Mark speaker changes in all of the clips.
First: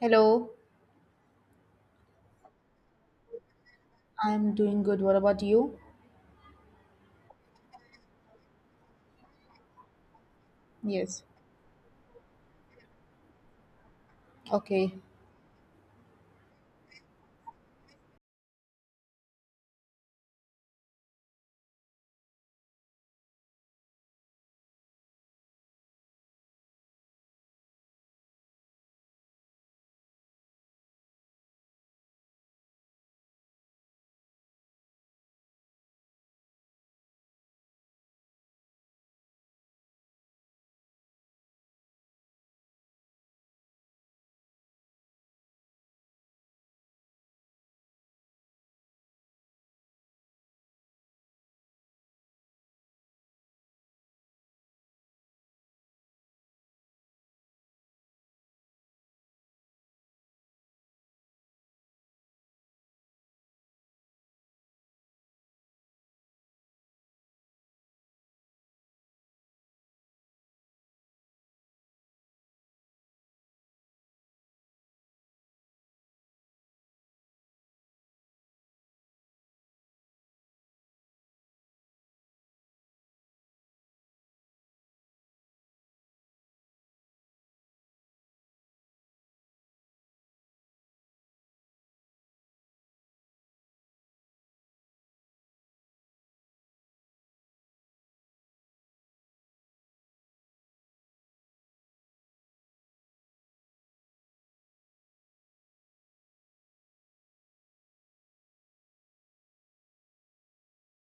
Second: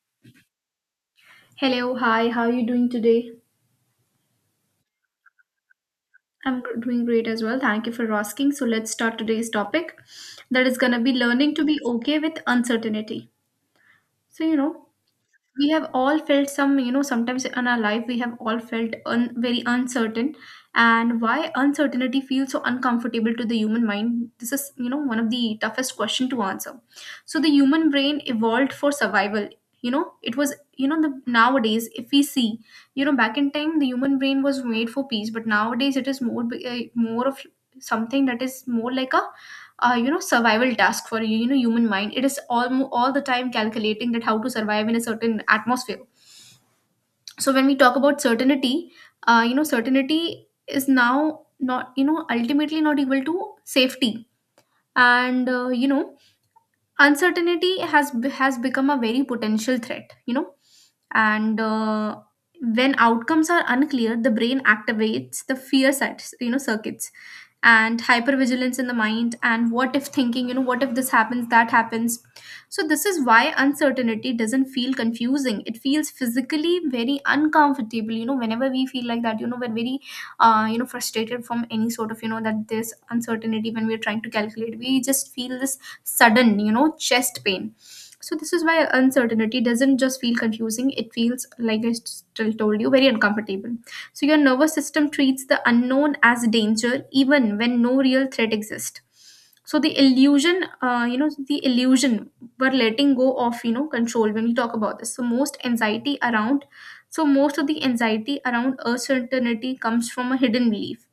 Speaker 1: Hello.
Speaker 2: Hello, hi, how are you doing today?
Speaker 1: I'm doing good. What about you?
Speaker 2: I'm doing great as well. Thank you for asking. So, let's start today's topic that is going to be
Speaker 1: Yes.
Speaker 2: learning to be okay with uncertainty. So,
Speaker 1: Okay.
Speaker 2: we have all felt sometimes in our life we have all felt very uncertain. And why uncertainty feels so uncomfortable to the human mind, this is, one of the toughest question to answer. So the human brain evolved for survival. You know it was you know the Nowadays if we see, back in time the human brain was made for peace, but nowadays it is more of something that is more like a survival task for human mind. It is all the time calculating that how to survive in a certain atmosphere. So when we talk about certainty, certainty is now not, ultimately not equal to safety. And uncertainty has become a very potential threat, you know. And when outcomes are unclear, the brain activates the fear sites, circuits, and hypervigilance in the mind, and what if thinking, what if this happens, that happens. So this is why uncertainty doesn't feel confusing, it feels physically very uncomfortable. Whenever we feel like that, we're very frustrated from any sort of, that there's uncertainty. When we're trying to calculate, we just feel this sudden, chest pain. So this is why uncertainty doesn't just feel confusing, it feels, like I still told you, very uncomfortable. So your nervous system treats the unknown as danger even when no real threat exists. So the illusion, the illusion we're letting go of, control when we talk about this. So so most of the anxiety around uncertainty comes from a hidden belief.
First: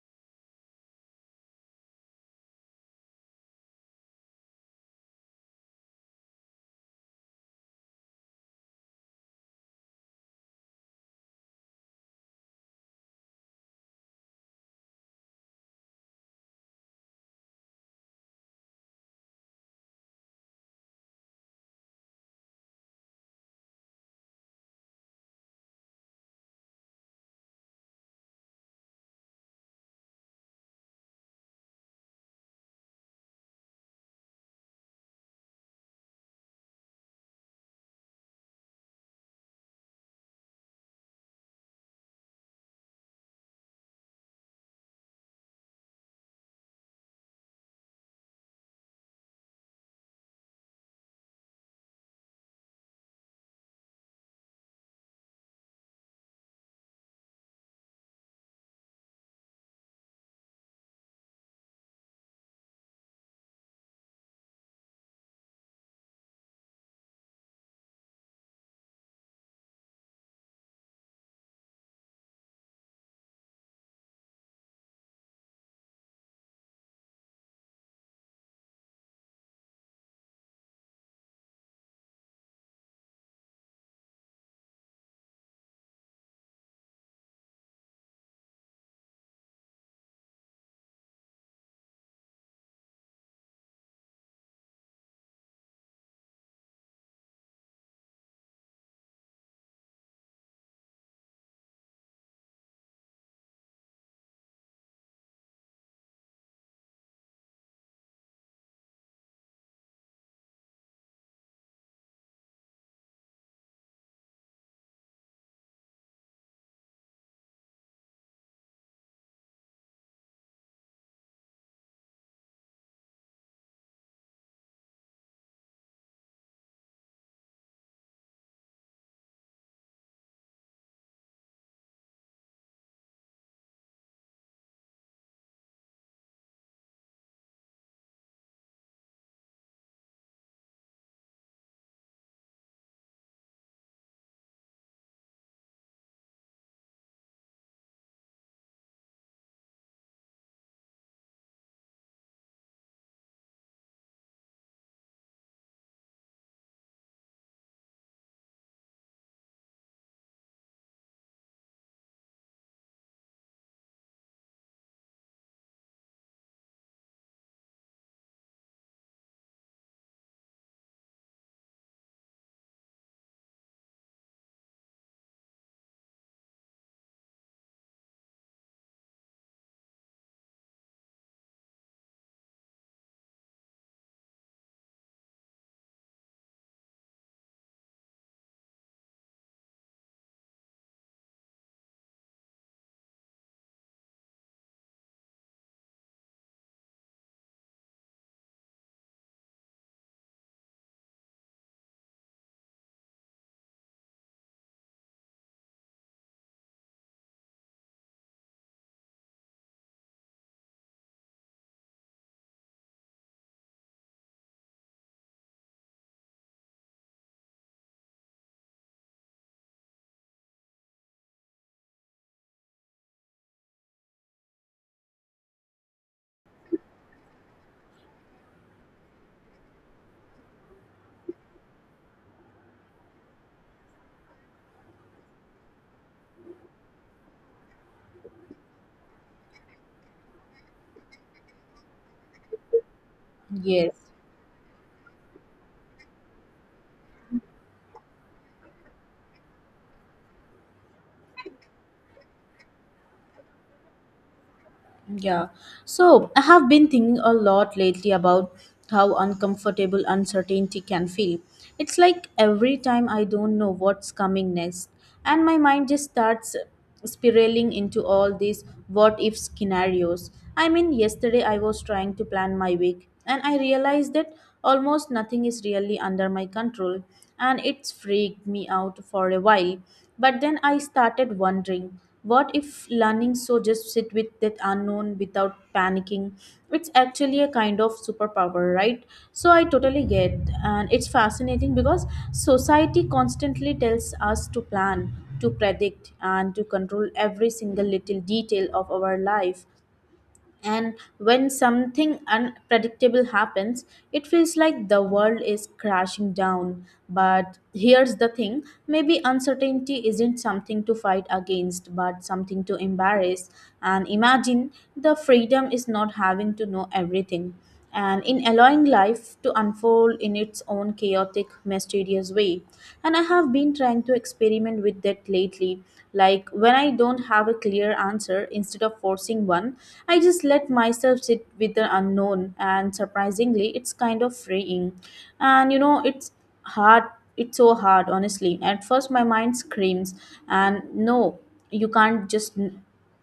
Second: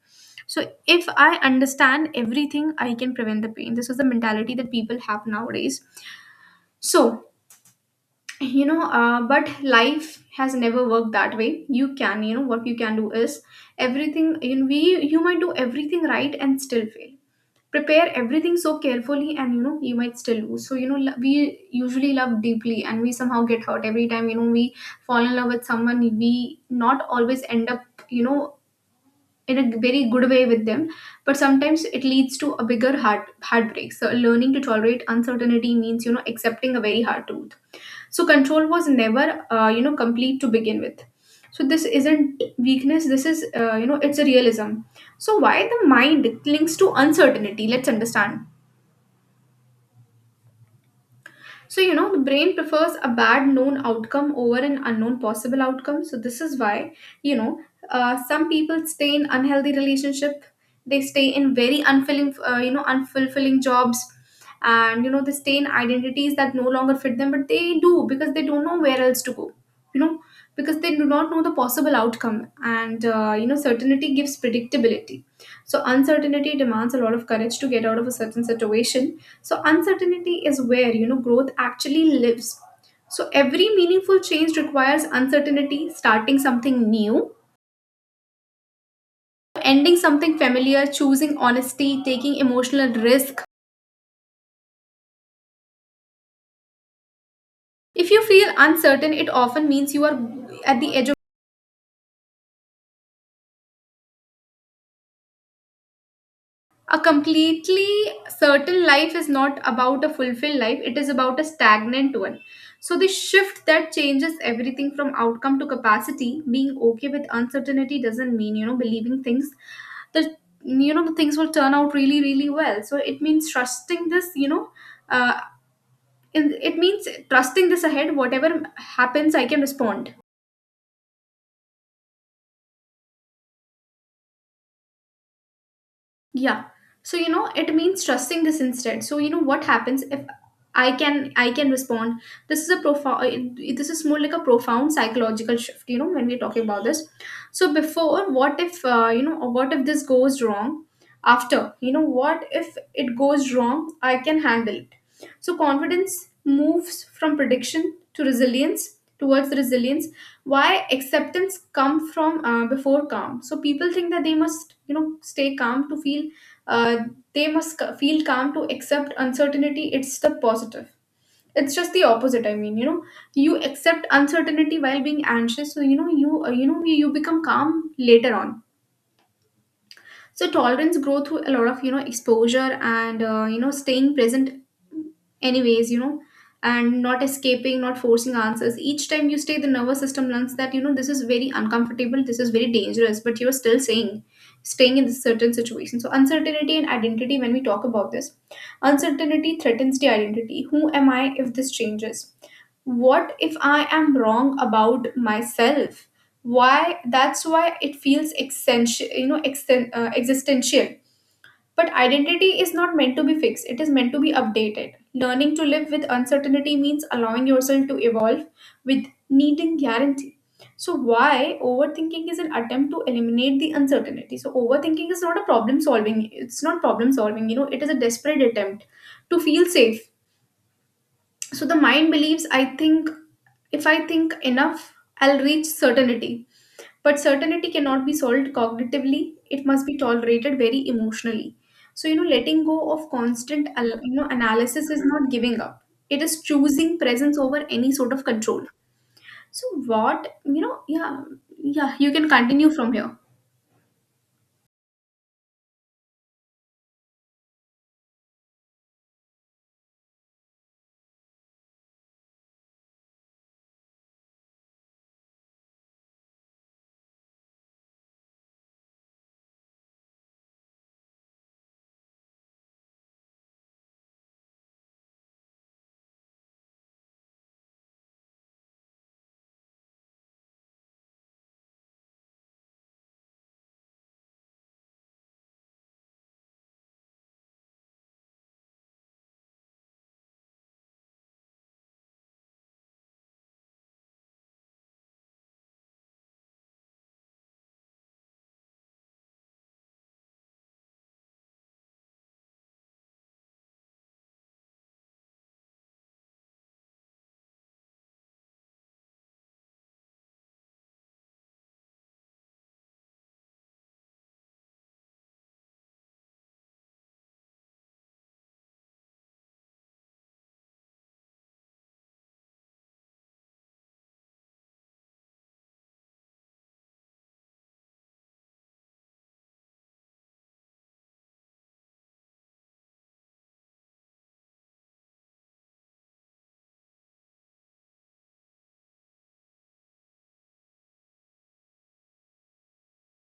Speaker 2: So if I understand everything, I can prevent the pain. This is the mentality that people have nowadays. So, but life has never worked that way. You can, you know, what you can do is everything. You know, we you might do everything right and still fail. Prepare everything so carefully, and you know you might still lose. So we usually love deeply, and we somehow get hurt every time. We fall in love with someone. We not always end up, you know, in a very good way with them, but sometimes it leads to a bigger heartbreak. So learning to tolerate uncertainty means, accepting a very hard truth. So control was never complete to begin with. So this isn't weakness, this is, it's a realism. So why the mind clings to uncertainty, let's understand. So, the brain prefers a bad known outcome over an unknown possible outcome. So, this is why, you know, some people stay in unhealthy relationship. They stay in very unfulfilling, unfulfilling jobs. And, they stay in identities that no longer fit them, but they do because they don't know where else to go, you know, because they do not know the possible outcome. And, certainty gives predictability. So, uncertainty demands a lot of courage to get out of a certain situation. So uncertainty is where, growth actually lives. So every meaningful change requires uncertainty, starting something new, ending something familiar, choosing honesty, taking emotional risk. If you feel uncertain, it often means you are at the edge of a completely certain life is not about a fulfilled life, it is about a stagnant one. So the shift that changes everything, from outcome to capacity, being okay with uncertainty doesn't mean, believing things the you know the things will turn out really really well. So it means trusting this, uh, it means trusting this ahead, whatever happens I can respond. Yeah. So, it means trusting this instead. So, you know, what happens if I can respond. This is a profound this is more like a profound psychological shift, when we're talking about this. So before, what if, or what if this goes wrong? After, what if it goes wrong? I can handle it. So confidence moves from prediction to resilience, towards resilience. Why acceptance come from before calm? So people think that they must, stay calm to feel uh, they must feel calm to accept uncertainty, it's the positive, it's just the opposite. I mean, you accept uncertainty while being anxious, so, you become calm later on. So tolerance grow through a lot of, exposure, and staying present anyways, you know, and not escaping, not forcing answers. Each time you stay, the nervous system learns that, this is very uncomfortable, this is very dangerous, but you're still saying staying in this certain situation. So uncertainty and identity, when we talk about this, uncertainty threatens the identity, who am I if this changes, what if I am wrong about myself, why that's why it feels essential, existential. But identity is not meant to be fixed, it is meant to be updated. Learning to live with uncertainty means allowing yourself to evolve with needing guarantee. So why overthinking is an attempt to eliminate the uncertainty? So overthinking is not a problem solving, it's not problem solving, it is a desperate attempt to feel safe. So the mind believes, I think, if I think enough, I'll reach certainty. But certainty cannot be solved cognitively, it must be tolerated very emotionally. So, letting go of constant
Speaker 1: Yeah.
Speaker 2: analysis is not giving up, it is choosing presence over any sort of control. So what you know yeah, yeah, you can continue from here.
Speaker 1: Yeah. So I have been thinking a lot lately about how uncomfortable uncertainty can feel. It's like every time I don't know what's coming next, and my mind just starts spiraling into all these what if scenarios. I mean, yesterday I was trying to plan my week, and I realized that almost nothing is really under my control, and it's freaked me out for a while. But then I started wondering. What if learning so just sit with that unknown without panicking? It's actually a kind of superpower, right? So I totally get, and it's fascinating because society constantly tells us to plan, to predict, and to control every single little detail of our life. And when something unpredictable happens, it feels like the world is crashing down. But here's the thing, maybe uncertainty isn't something to fight against, but something to embrace. And imagine the freedom is not having to know everything and in allowing life to unfold in its own chaotic, mysterious way. And I have been trying to experiment with that lately. Like when I don't have a clear answer, instead of forcing one, I just let myself sit with the unknown, and surprisingly, it's kind of freeing. And you know, it's hard, it's so hard, honestly. At first, my mind screams, and no, you can't just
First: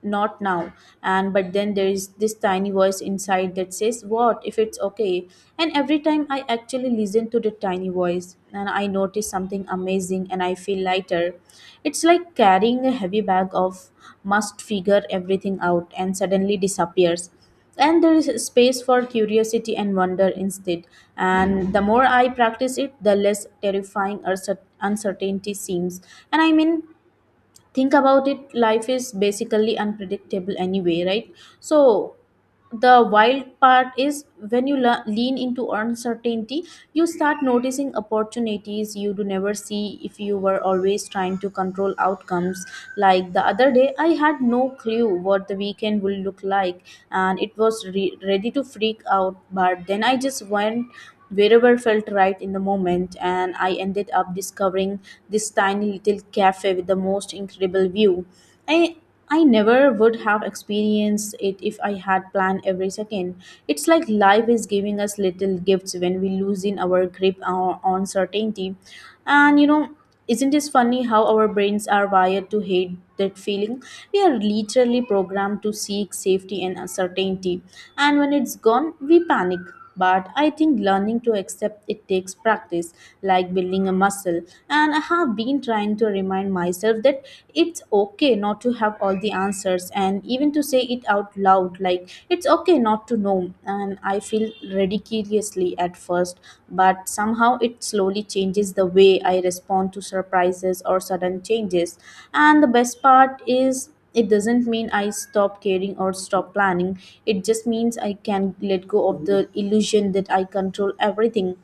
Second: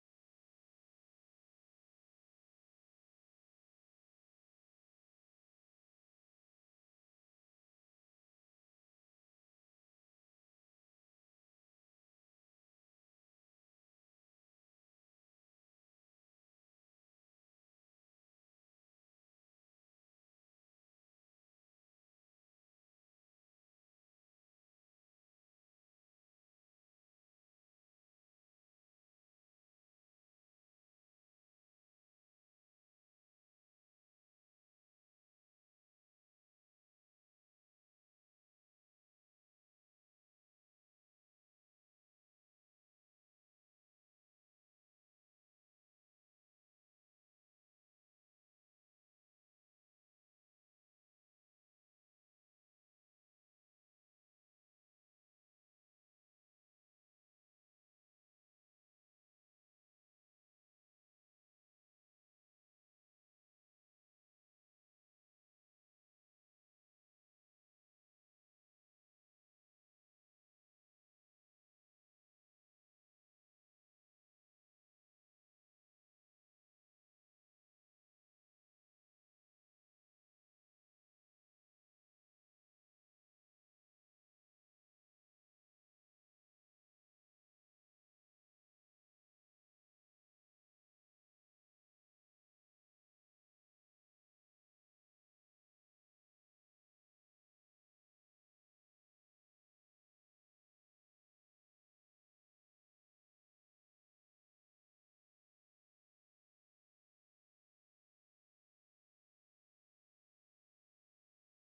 Speaker 1: not now, and but then there is this tiny voice inside that says what if it's okay. And every time I actually listen to the tiny voice, and I notice something amazing and I feel lighter. It's like carrying a heavy bag of must figure everything out and suddenly disappears. And there is space for curiosity and wonder instead. And the more I practice it, the less terrifying or uncertainty seems. And I mean, think about it, life is basically unpredictable anyway, right? So the wild part is when you lean into uncertainty, you start noticing opportunities you do never see if you were always trying to control outcomes. Like the other day I had no clue what the weekend would look like, and it was ready to freak out, but then I just went wherever felt right in the moment, and I ended up discovering this tiny little cafe with the most incredible view. I I never would have experienced it if I had planned every second. It's like life is giving us little gifts when we loosen our grip on certainty. And you know, isn't it funny how our brains are wired to hate that feeling? We are literally programmed to seek safety and uncertainty. And when it's gone, we panic. But I think learning to accept it takes practice, like building a muscle. And I have been trying to remind myself that it's okay not to have all the answers and even to say it out loud, like it's okay not to know. And I feel ridiculously at first, but somehow it slowly changes the way I respond to surprises or sudden changes. And the best part is it doesn't mean I stop caring or stop planning, it just means I can let go of the illusion that I control everything.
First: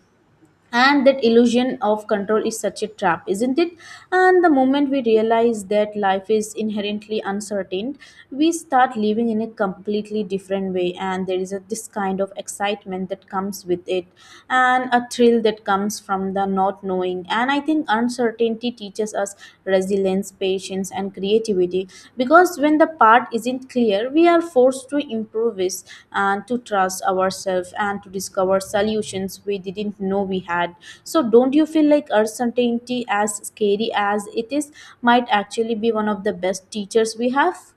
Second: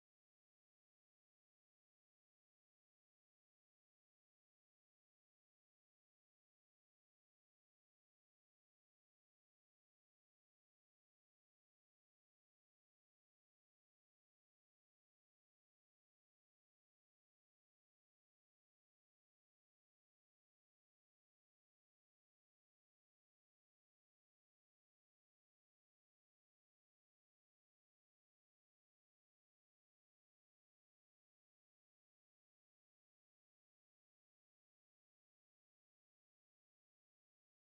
Speaker 1: And that illusion of control is such a trap, isn't it? And the moment we realize that life is inherently uncertain, we start living in a completely different way, and there is a this kind of excitement that comes with it, and a thrill that comes from the not knowing. And I think uncertainty teaches us resilience, patience, and creativity. Because when the path isn't clear, we are forced to improvise and to trust ourselves and to discover solutions we didn't know we had. So, don't you feel like uncertainty, as scary as it is, might actually be one of the best teachers we have?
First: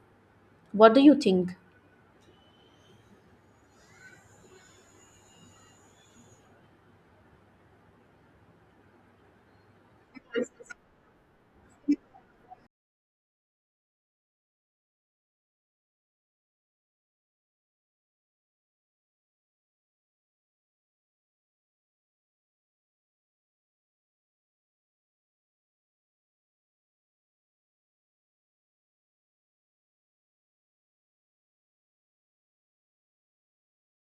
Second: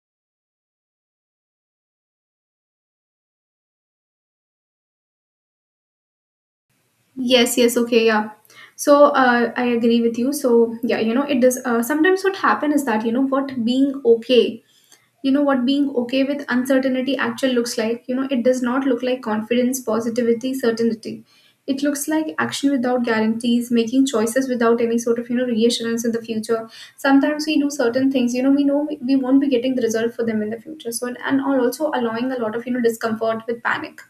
Speaker 1: What do you think?
Speaker 2: Yes, yes, okay, yeah. So I agree with you. So yeah, it does. Sometimes what happen is that, what being okay, what being okay with uncertainty actually looks like. You know, it does not look like confidence, positivity, certainty. It looks like action without guarantees, making choices without any sort of, reassurance in the future. Sometimes we do certain things, you know, we know we won't be getting the result for them in the future. So and also allowing a lot of, discomfort with panic,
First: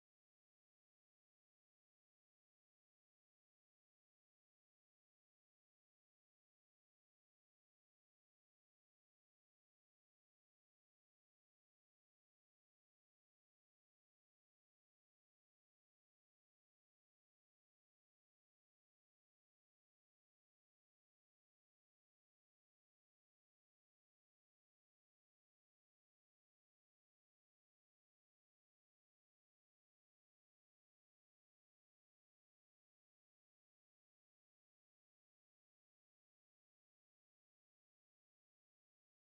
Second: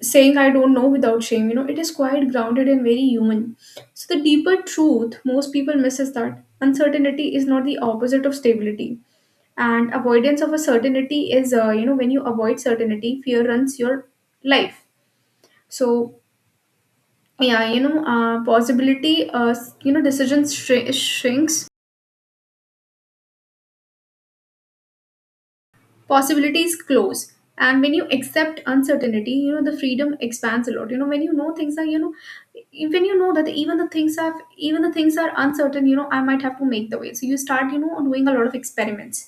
Speaker 2: saying I don't know without shame. You know, it is quite grounded and very human. So, the deeper truth most people miss is that uncertainty is not the opposite of stability. And avoidance of a certainty is, when you avoid certainty, fear runs your life. So, yeah, you know, possibility, you know, decisions shrinks, possibilities close. And when you accept uncertainty, the freedom expands a lot. When things are, when you know that even the things are uncertain, you know, I might have to make the way, so you start, doing a lot of experiments.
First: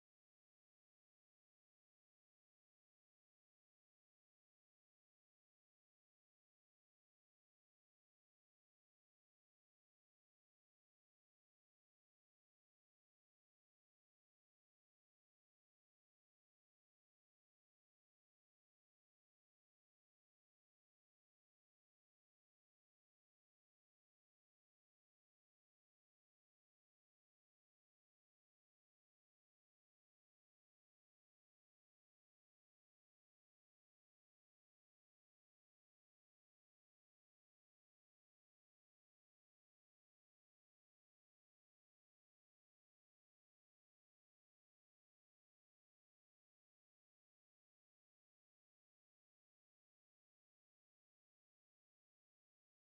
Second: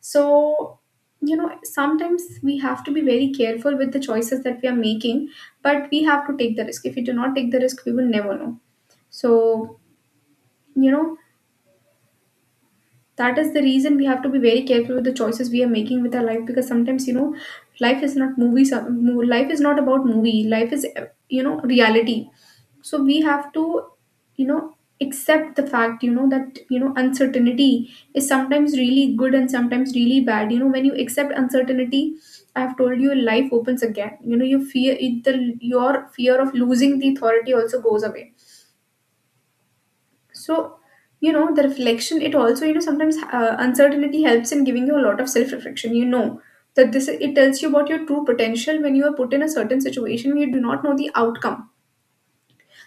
Speaker 2: So, sometimes we have to be very careful with the choices that we are making. But we have to take the risk, if we do not take the risk we will never know. So, you know that is the reason we have to be very careful with the choices we are making with our life, because sometimes, you know, life is not movie. Life is not about movie, life is, reality. So we have to, you know accept the fact, that, uncertainty is sometimes really good and sometimes really bad. You know, when you accept uncertainty, I've told you life opens again. You fear it, the your fear of losing the authority also goes away. So, the reflection, it also, sometimes uncertainty helps in giving you a lot of self reflection. You know, that this it tells you about your true potential when you are put in a certain situation where you do not know the outcome.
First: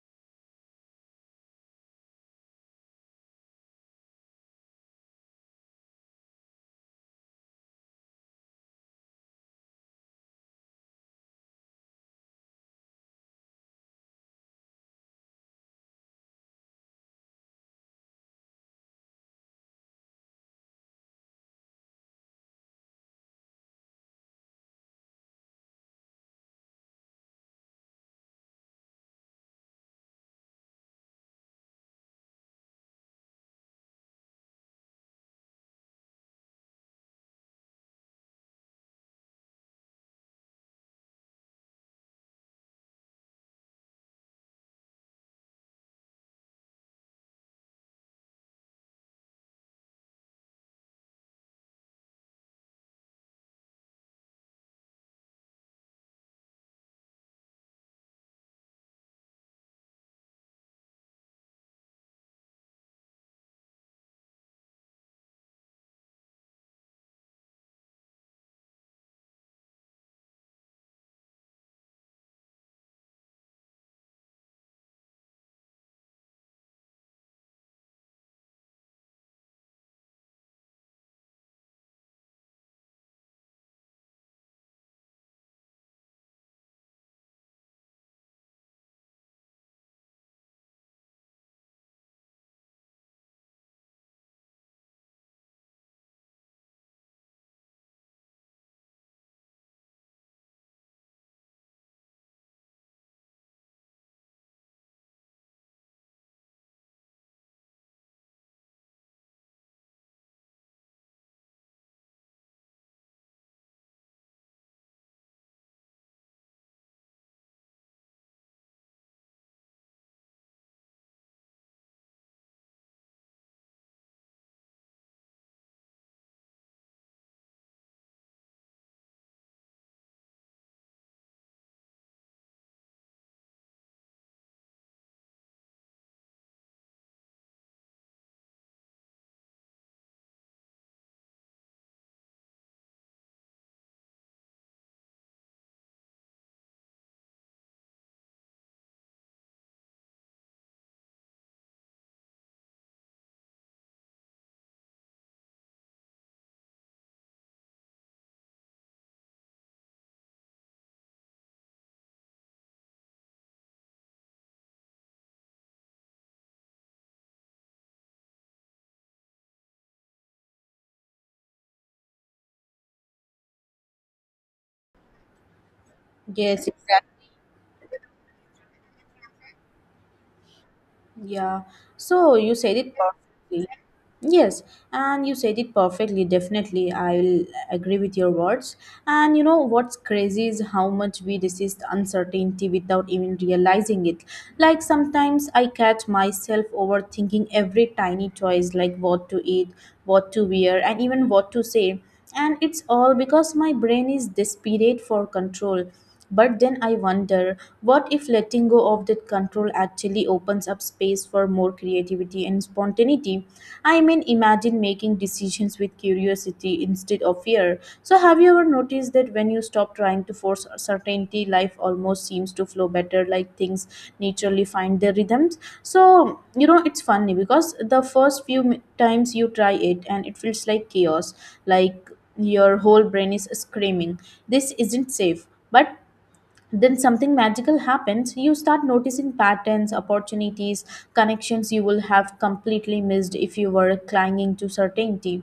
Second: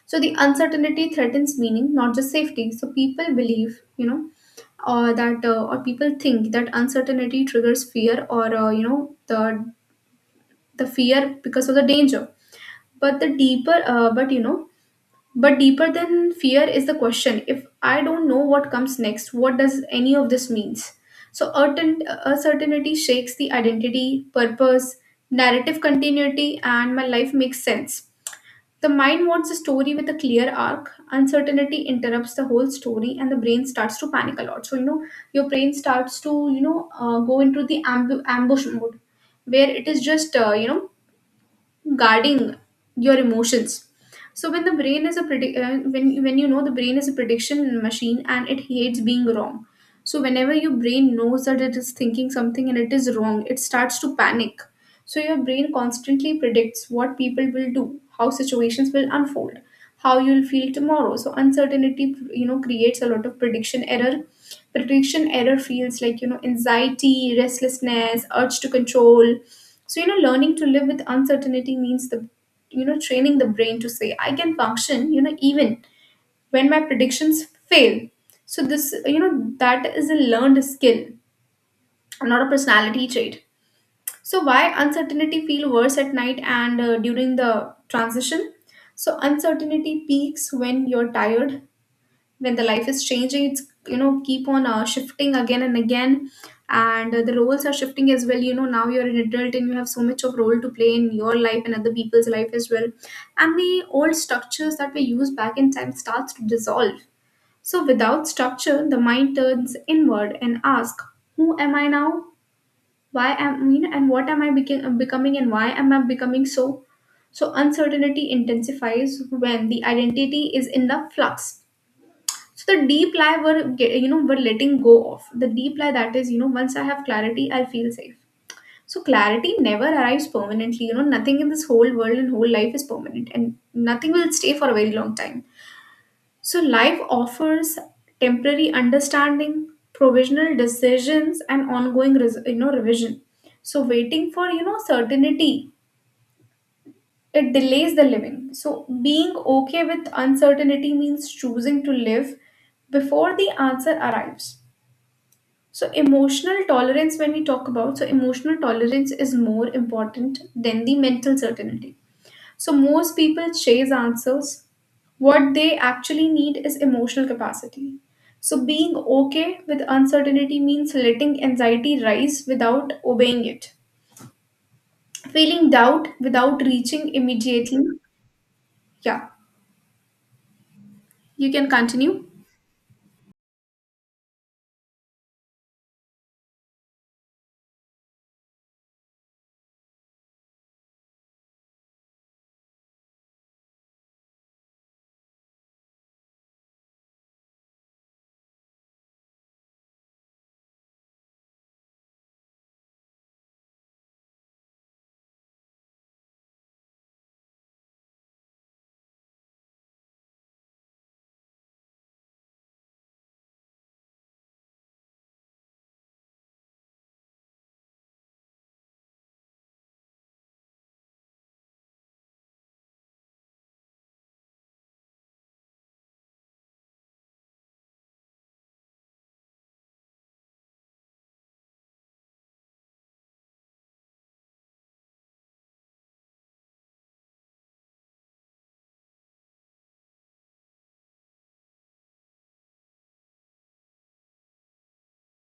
Speaker 2: So, the uncertainty threatens meaning, not just safety. So, people believe, or that, or people think that uncertainty triggers fear or, the fear because of the danger. But the deeper, but deeper than fear is the question, if I don't know what comes next, what does any of this means? Uncertainty shakes the identity, purpose, narrative continuity, and my life makes sense. The mind wants a story with a clear arc. Uncertainty interrupts the whole story, and the brain starts to panic a lot. So your brain starts to go into the ambush mode, where it is just guarding your emotions. So when the brain is a predict when the brain is a prediction machine and it hates being wrong. So whenever your brain knows that it is thinking something and it is wrong, it starts to panic. So your brain constantly predicts what people will do, how situations will unfold, how you'll feel tomorrow. So uncertainty, creates a lot of prediction error. Prediction error feels like, anxiety, restlessness, urge to control. So learning to live with uncertainty means training the brain to say, I can function, even when my predictions fail. That is a learned skill, not a personality trait. So why uncertainty feel worse at night and during the transition? So uncertainty peaks when you're tired, when the life is changing. It's you know keep on shifting again and again, and the roles are shifting as well. You know, now you're an adult and you have so much of role to play in your life and other people's life as well, and the old structures that were used back in time starts to dissolve. So without structure, the mind turns inward and asks, "Who am I now? Why am you know and what am I becoming and why am I becoming?" so so uncertainty intensifies when the identity is in the flux. So the deep lie we're ge- you know we're letting go of the deep lie, that is, you know, once I have clarity, I'll feel safe. So clarity never arrives permanently. You know, nothing in this whole world and whole life is permanent, and nothing will stay for a very long time. So, life offers temporary understanding, provisional decisions, and ongoing, revision. So, waiting for certainty, it delays the living. So, being okay with uncertainty means choosing to live before the answer arrives. So, emotional tolerance, when we talk about, so emotional tolerance is more important than the mental certainty. So most people chase answers. What they actually need is emotional capacity. So being okay with uncertainty means letting anxiety rise without obeying it. Feeling doubt without
Speaker 1: Yes.
Speaker 2: reaching immediately. Yeah, you
Speaker 1: Yeah,
Speaker 2: can continue.
Speaker 1: so you said it perfectly. Yes, and you said it perfectly. Definitely, I'll agree with your words. And you know what's crazy is how much we resist uncertainty without even realizing it. Like sometimes I catch myself overthinking every tiny choice, like what to eat, what to wear, and even what to say. And it's all because my brain is desperate for control. But then I wonder what if letting go of that control actually opens up space for more creativity and spontaneity? I mean, imagine making decisions with curiosity instead of fear. So, have you ever noticed that when you stop trying to force certainty, life almost seems to flow better, like things naturally find their rhythms? So, you know, it's funny because the first few times you try it and it feels like chaos, like your whole brain is screaming, this isn't safe. But then something magical happens, you start noticing patterns, opportunities, connections you will have completely missed if you were clinging to certainty.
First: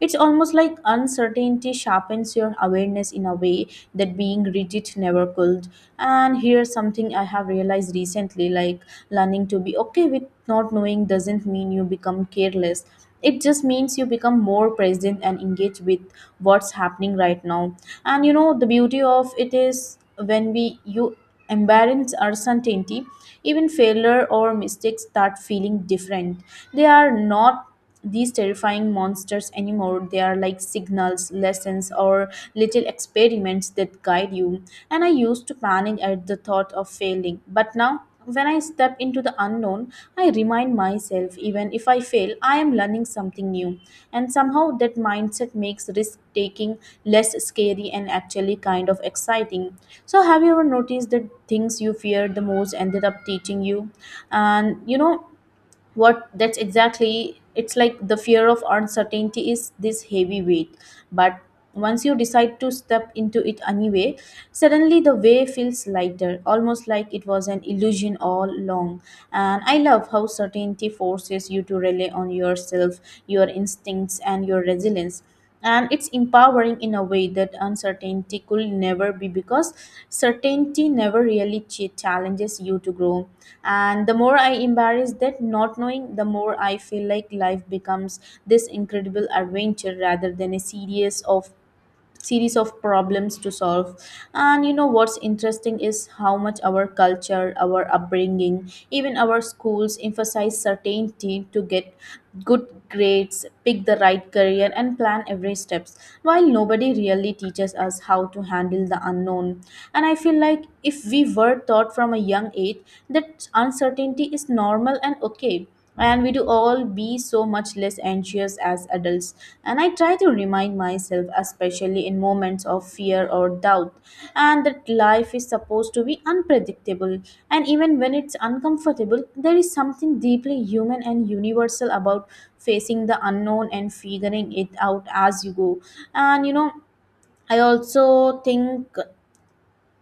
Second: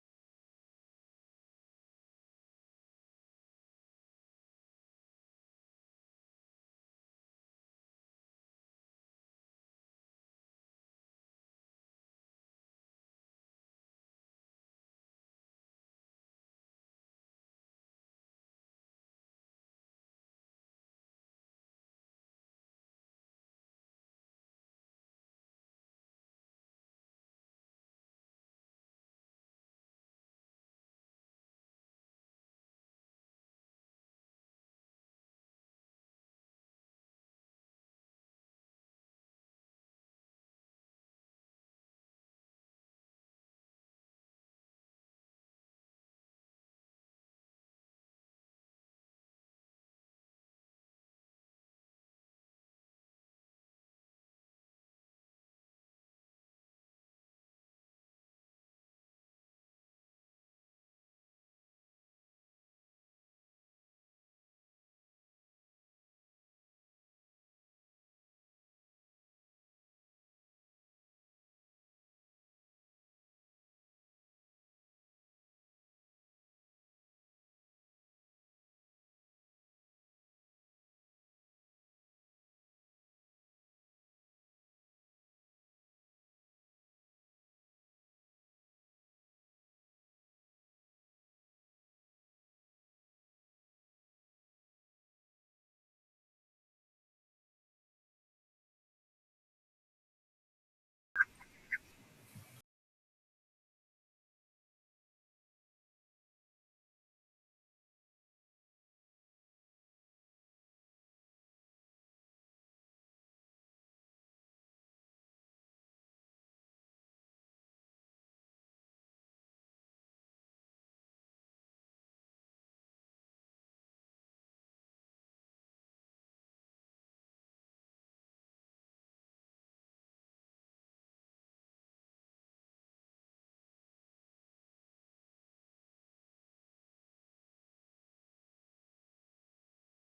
Speaker 1: It's almost like uncertainty sharpens your awareness in a way that being rigid never could. And here's something I have realized recently, like learning to be okay with not knowing doesn't mean you become careless, it just means you become more present and engaged with what's happening right now. And you know, the beauty of it is when we you embrace uncertainty, even failure or mistakes start feeling different. They are not these terrifying monsters anymore, they are like signals, lessons, or little experiments that guide you. And I used to panic at the thought of failing, but now when I step into the unknown, I remind myself even if I fail, I am learning something new. And somehow that mindset makes risk taking less scary and actually kind of exciting. So, have you ever noticed that things you feared the most ended up teaching you? And you know, what that's exactly, it's like the fear of uncertainty is this heavy weight, but once you decide to step into it anyway, suddenly the way feels lighter, almost like it was an illusion all along. And I love how certainty forces you to rely on yourself, your instincts, and your resilience. And it's empowering in a way that uncertainty could never be because certainty never really challenges you to grow. And the more I embrace that not knowing, the more I feel like life becomes this incredible adventure rather than a series of problems to solve. And you know what's interesting is how much our culture, our upbringing, even our schools emphasize certainty to get good grades, pick the right career, and plan every steps, while nobody really teaches us how to handle the unknown. And I feel like if we were taught from a young age that uncertainty is normal and okay, and we do all be so much less anxious as adults. And I try to remind myself, especially in moments of fear or doubt, and that life is supposed to be unpredictable, and even when it's uncomfortable, there is something deeply human and universal about facing the unknown and figuring it out as you go. And you know, I also think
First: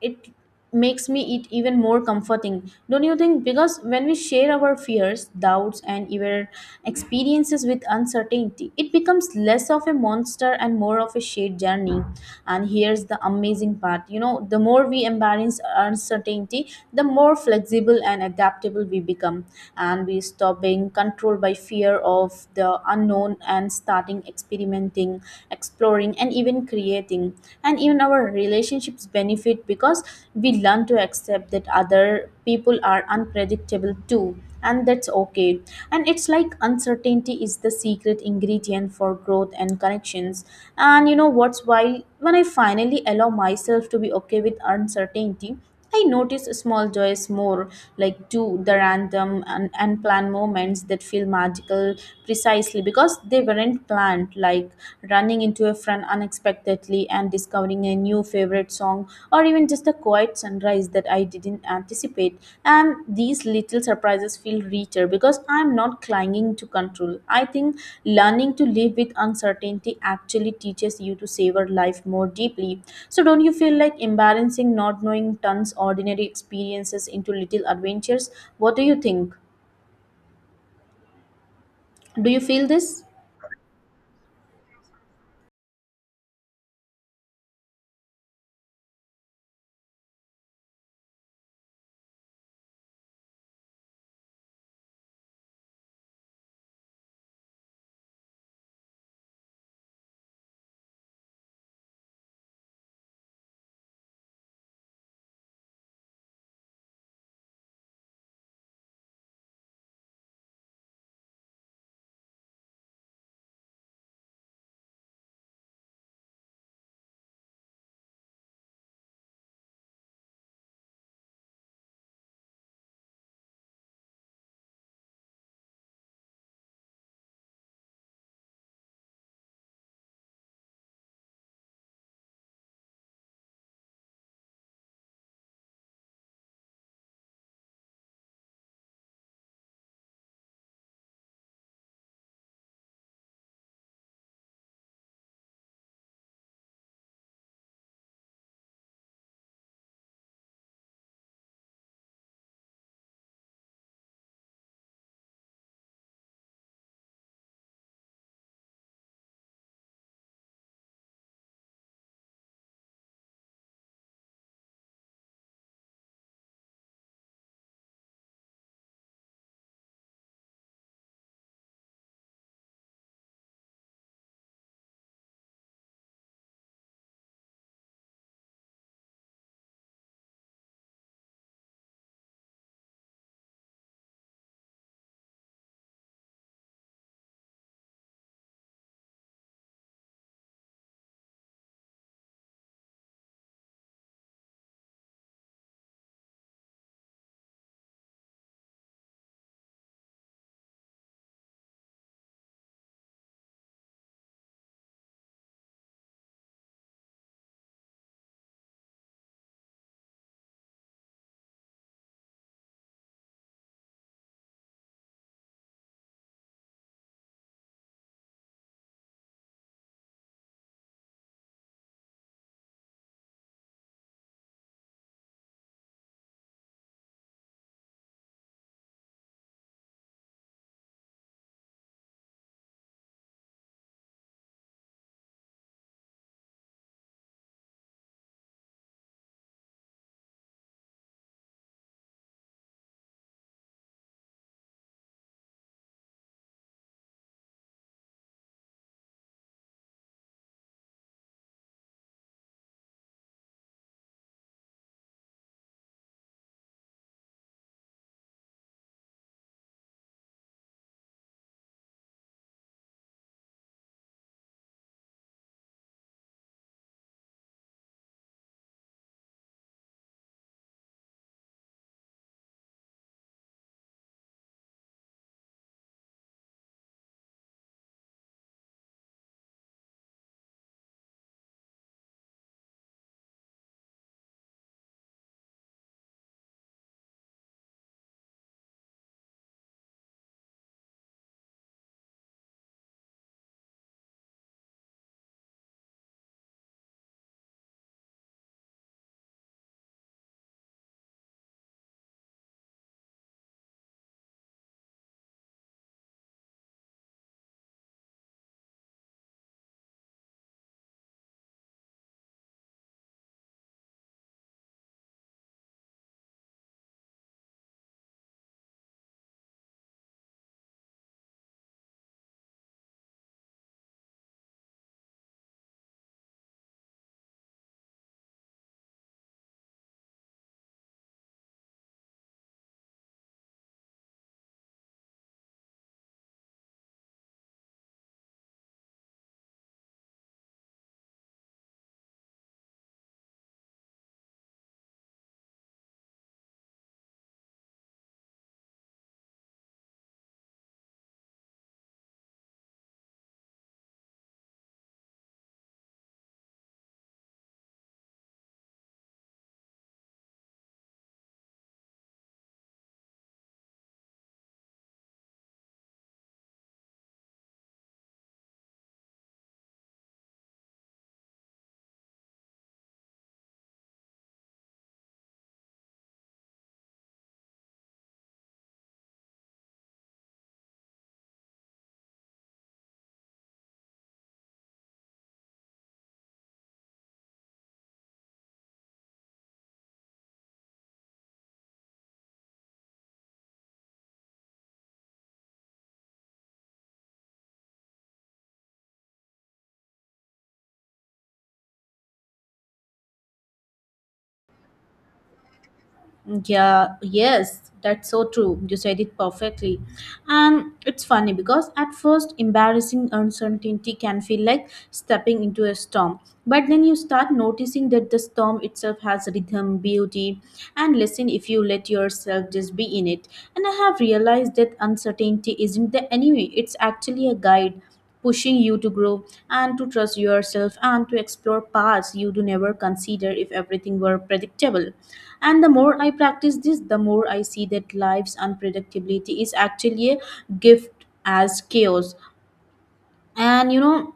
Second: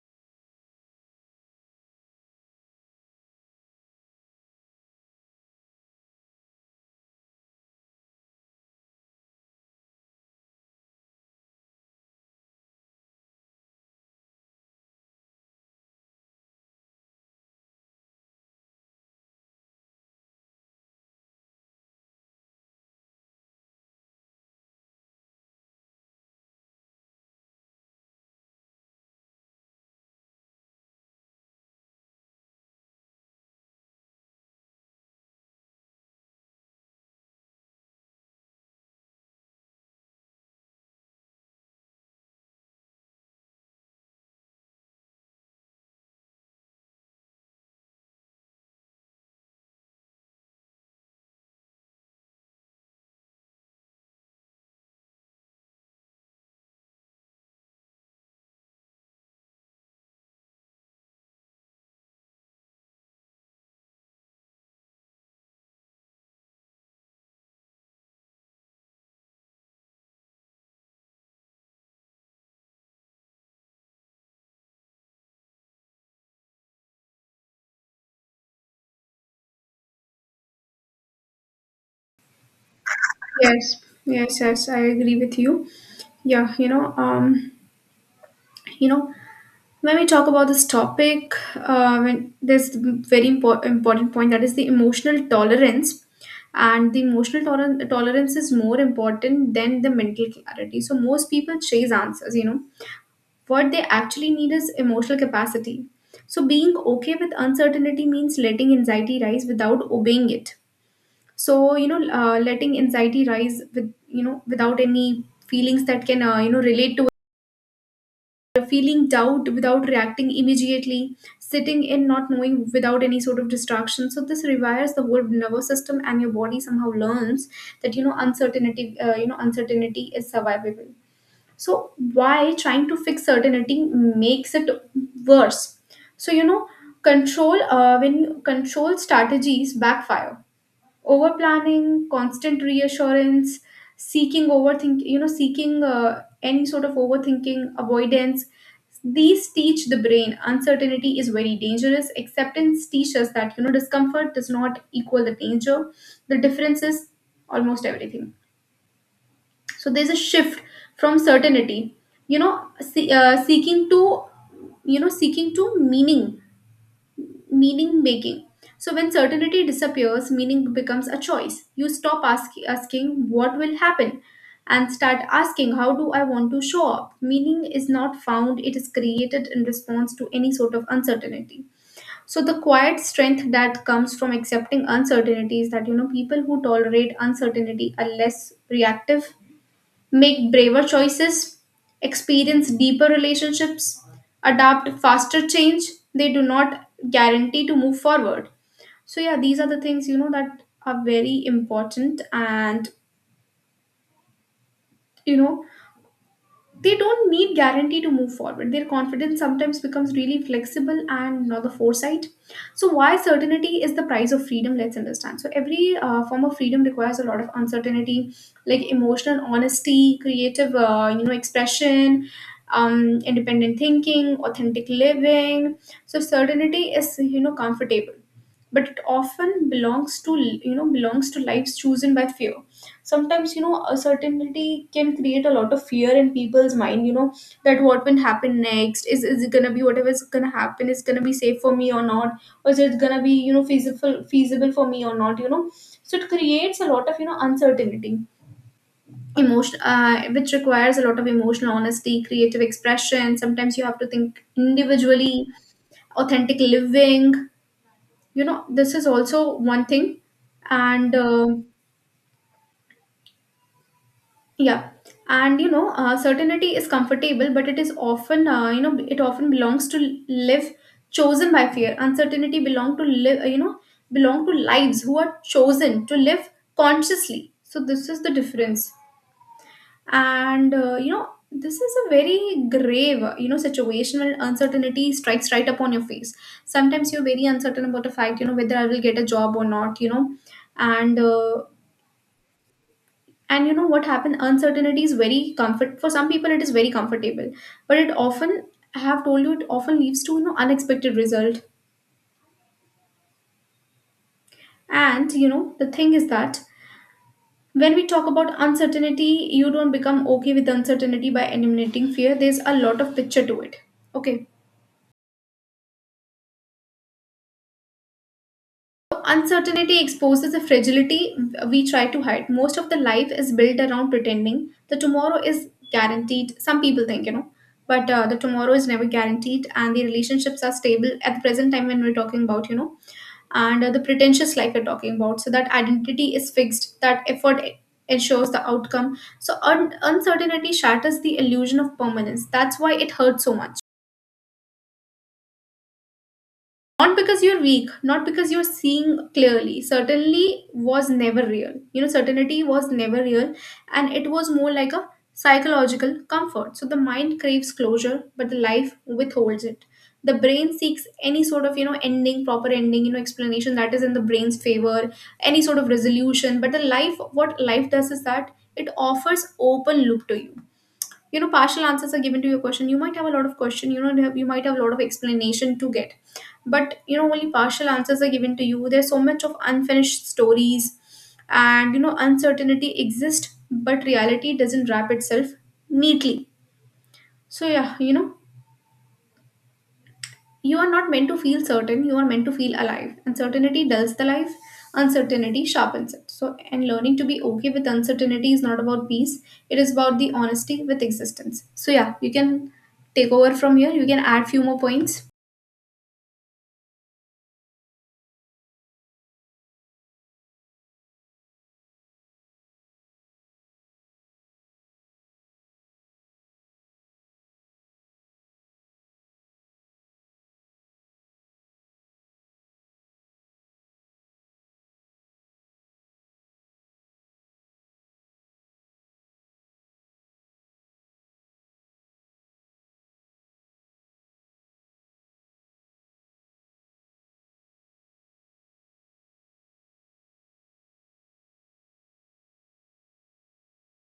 Speaker 1: it makes me it even more comforting, don't you think, because when we share our fears, doubts, and even experiences with uncertainty, it becomes less of a monster and more of a shared journey. And here's the amazing part, you know, the more we embrace uncertainty, the more flexible and adaptable we become. And we stop being controlled by fear of the unknown and starting experimenting, exploring, and even creating. And even our relationships benefit because we learn to accept that other people are unpredictable too, and that's okay. And it's like uncertainty is the secret ingredient for growth and connections. And you know what's why, when I finally allow myself to be okay with uncertainty, I notice small joys more, like to the random and unplanned moments that feel magical precisely because they weren't planned, like running into a friend unexpectedly and discovering a new favorite song, or even just a quiet sunrise that I didn't anticipate. And these little surprises feel richer because I'm not clinging to control. I think learning to live with uncertainty actually teaches you to savor life more deeply. So don't you feel like embarrassing not knowing turns ordinary experiences into little adventures? What do you think? Do you feel this?
Speaker 2: Yes, yes, yes, I agree with you. Yeah, you know, you know, when we talk about this topic, when there's very important point, that is the emotional tolerance, and the emotional tolerance is more important than the mental clarity. So most people chase answers. You know, what they actually need is emotional capacity. So being okay with uncertainty means letting anxiety rise without obeying it. So you know, letting anxiety rise with you know without any feelings that can relate to feeling doubt without reacting immediately, sitting in not knowing without any sort of distraction. So this rewires the whole nervous system, and your body somehow learns that you know uncertainty, uncertainty is survivable. So why trying to fix certainty makes it worse? So you know control when you control strategies backfire: over planning, constant reassurance, seeking overthink, you know, seeking any sort of overthinking, avoidance. These teach the brain uncertainty is very dangerous. Acceptance teaches that, you know, discomfort does not equal the danger. The difference is almost everything. So there's a shift from certainty, seeking to, you know, seeking to meaning meaning making. So when certainty disappears, meaning becomes a choice. You stop asking what will happen and start asking how do I want to show up. Meaning is not found, it is created in response to any sort of uncertainty. So the quiet strength that comes from accepting uncertainty is that, you know, people who tolerate uncertainty are less reactive, make braver choices, experience deeper relationships, adapt faster change. They do not guarantee to move forward. So yeah, these are the things, you know, that are very important, and you know, they don't need guarantee to move forward. Their confidence sometimes becomes really flexible, and not the foresight. So why certainty is the price of freedom, let's understand. So every form of freedom requires a lot of uncertainty, like emotional honesty, creative expression, independent thinking, authentic living. So certainty is, you know, comfortable, but it often belongs to lives chosen by fear. Sometimes, you know, uncertainty can create a lot of fear in people's mind, you know, that what will happen next. Is it gonna be, whatever is gonna happen, is gonna be safe for me or not, or is it gonna be, you know, feasible for me or not, you know? So it creates a lot of, you know, uncertainty emotion, which requires a lot of emotional honesty, creative expression. Sometimes you have to think individually, authentic living. You know, this is also one thing. And yeah and you know, certainty is comfortable, but it is often, it often belongs to live chosen by fear. Uncertainty belong to live, you know belong to lives who are chosen to live consciously. So this is the difference. And you know, this is a very grave situation where uncertainty strikes right upon your face. Sometimes you're very uncertain about the fact, you know, whether I will get a job or not, you know, and uh, and you know what happened, uncertainty is very comfort for some people, it is very comfortable, but it often, I have told you, it often leads to, you know, unexpected result. And you know, the thing is that when we talk about uncertainty, you don't become okay with uncertainty by eliminating fear. There's a lot of picture to it, okay. Uncertainty exposes the fragility we try to hide. Most of the life is built around pretending the tomorrow is guaranteed. Some people think, you know, but the tomorrow is never guaranteed, and the relationships are stable at the present time when we're talking about, you know, and the pretentious like we're talking about. So that identity is fixed. That effort ensures the outcome. So uncertainty shatters the illusion of permanence. That's why it hurts so much. Not because you're weak, not because you're seeing clearly. Certainly was never real. You know, certainty was never real, and it was more like a psychological comfort. So the mind craves closure, but the life withholds it. The brain seeks any sort of, you know, ending, proper ending, you know, explanation that is in the brain's favor, any sort of resolution. But the life, what life does is that it offers open loop to you. You know, partial answers are given to your question. You might have a lot of question, you know, you might have a lot of explanation to get, but you know, only partial answers are given to you. There's so much of unfinished stories. And you know, uncertainty exists, but reality doesn't wrap itself neatly. So yeah, you know, you are not meant to feel certain, you are meant to feel alive. Uncertainty dulls the life, uncertainty sharpens it. So and learning to be okay with uncertainty is not about peace, it is about the honesty with existence. So yeah, you can take over from here, you can add few more points.
Speaker 1: Yeah, yes, that's so true. You said it perfectly. And it's funny because at first, embarrassing uncertainty can feel like stepping into a storm. But then you start noticing that the storm itself has rhythm, beauty, and listen if you let yourself just be in it. And I have realized that uncertainty isn't the enemy, it's actually a guide pushing you to grow and to trust yourself and to explore paths you do never consider if everything were predictable. And the more I practice this, the more I see that life's unpredictability is actually a gift as chaos. And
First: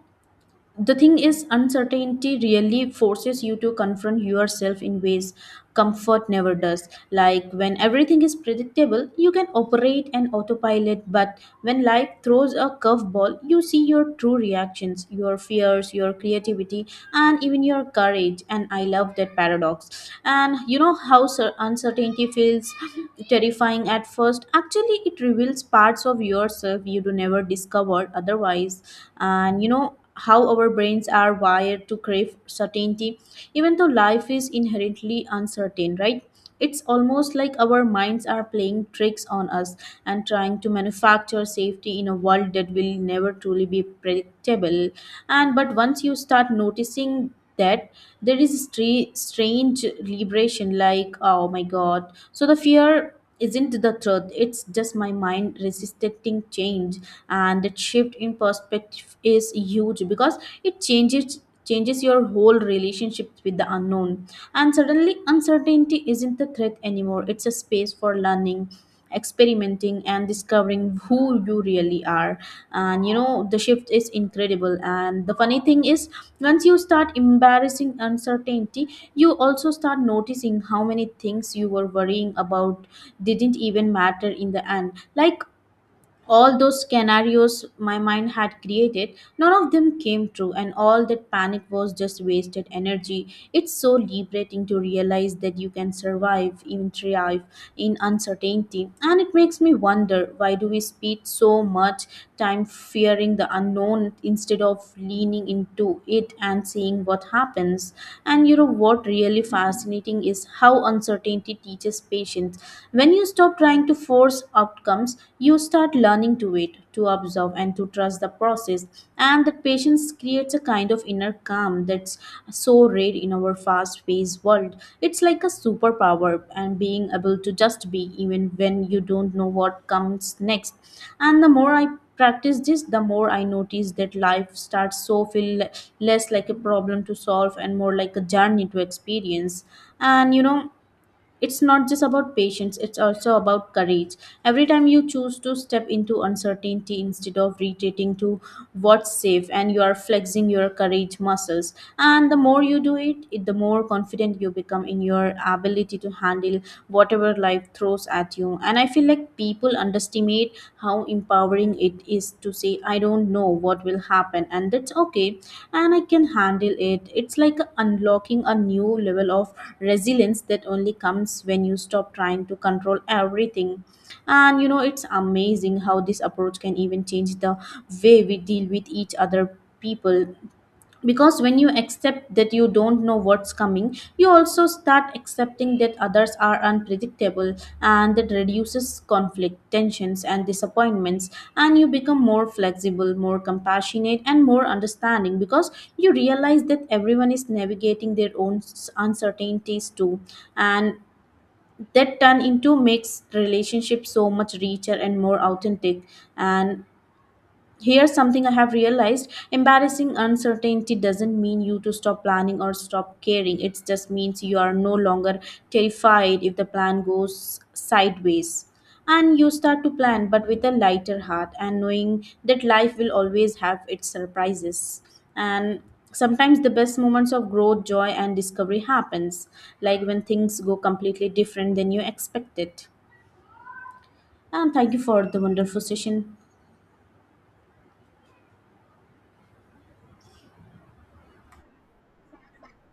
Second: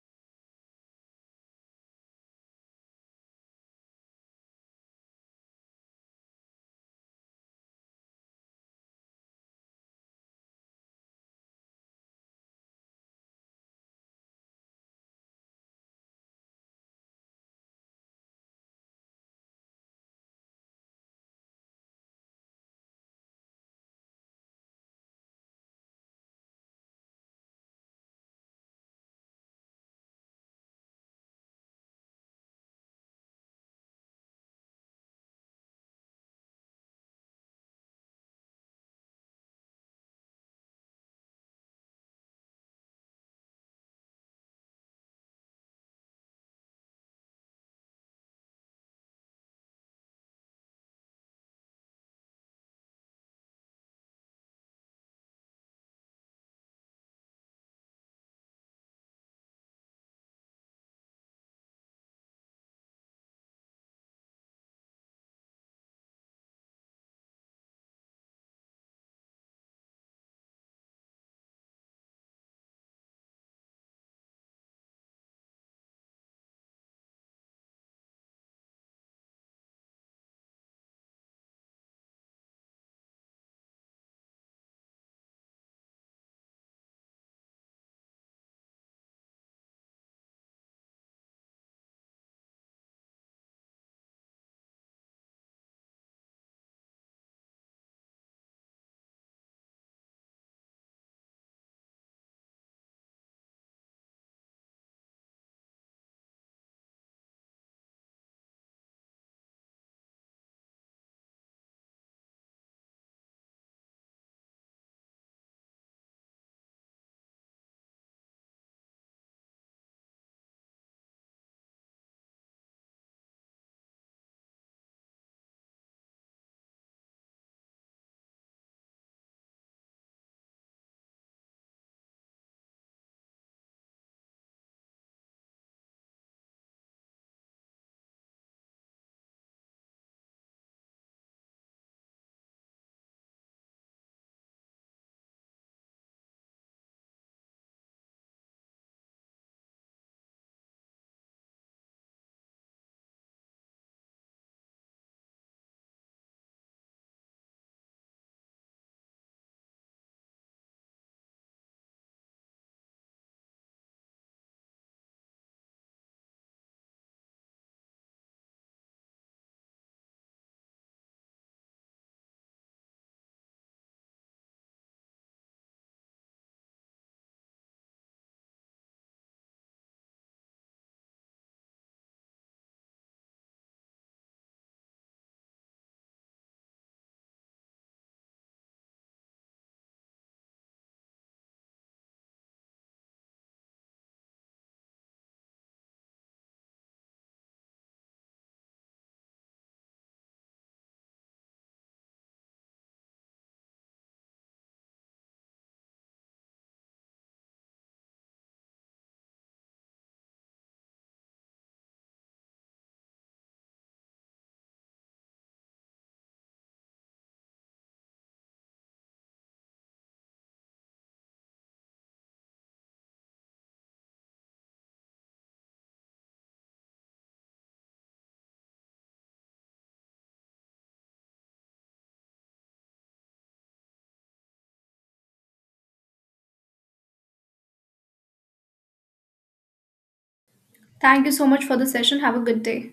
Speaker 1: the thing is, uncertainty really forces you to confront yourself in ways comfort never does. Like, when everything is predictable you can operate an autopilot, but when life throws a curveball you see your true reactions, your fears, your creativity, and even your courage. And I love that paradox. And uncertainty feels terrifying at first? Actually, it reveals parts of yourself you do never discovered otherwise. And you know how our brains are wired to crave certainty, even though life is inherently uncertain, right? It's almost like our minds are playing tricks on us and trying to manufacture safety in a world that will never truly be predictable. And but once you start noticing that, there is strange liberation, like, oh my god, so the fear isn't the truth, it's just my mind resisting change. And that shift in perspective is huge, because it changes, changes your whole relationship with the unknown. And suddenly uncertainty isn't the threat anymore, it's a space for learning, experimenting, and discovering who you really are. And you know, the shift is incredible. And the funny thing is, once you start embarrassing uncertainty, you also start noticing how many things you were worrying about didn't even matter in the end. Like, all those scenarios my mind had created, none of them came true, and all that panic was just wasted energy. It's so liberating to realize that you can survive, even thrive, in uncertainty. And it makes me wonder, why do we spend so much time fearing the unknown instead of leaning into it and seeing what happens? And you know what really fascinating is how uncertainty teaches patience. When you stop trying to force outcomes, you start learning to wait, to observe, and to trust the process. And that patience creates a kind of inner calm that's so rare in our fast paced world. It's like a superpower, and being able to just be, even when you don't know what comes next. And the more I practice this, the more I notice that life starts so feel less like a problem to solve and more like a journey to experience. And you know, it's not just about patience, it's also about courage. Every time you choose to step into uncertainty instead of retreating to what's safe, and you are flexing your courage muscles. And the more you do it, the more confident you become in your ability to handle whatever life throws at you. And I feel like people underestimate how empowering it is to say, I don't know what will happen, and that's okay, and I can handle it. It's like unlocking a new level of resilience that only comes when you stop trying to control everything. And you know, it's amazing how this approach can even change the way we deal with each other, people, because when you accept that you don't know what's coming, you also start accepting that others are unpredictable. And that reduces conflict, tensions, and disappointments. And you become more flexible, more compassionate, and more understanding, because you realize that everyone is navigating their own uncertainties too. And that turn into makes relationships so much richer and more authentic. And here's something I have realized, embarrassing uncertainty doesn't mean you to stop planning or stop caring. It just means you are no longer terrified if the plan goes sideways. And you start to plan, but with a lighter heart, and knowing that life will always have its surprises. And sometimes the best moments of growth, joy, and discovery happens, like when things go completely different than you expected. And thank you for the wonderful session.
Speaker 2: Thank you so much for the session, have a good day.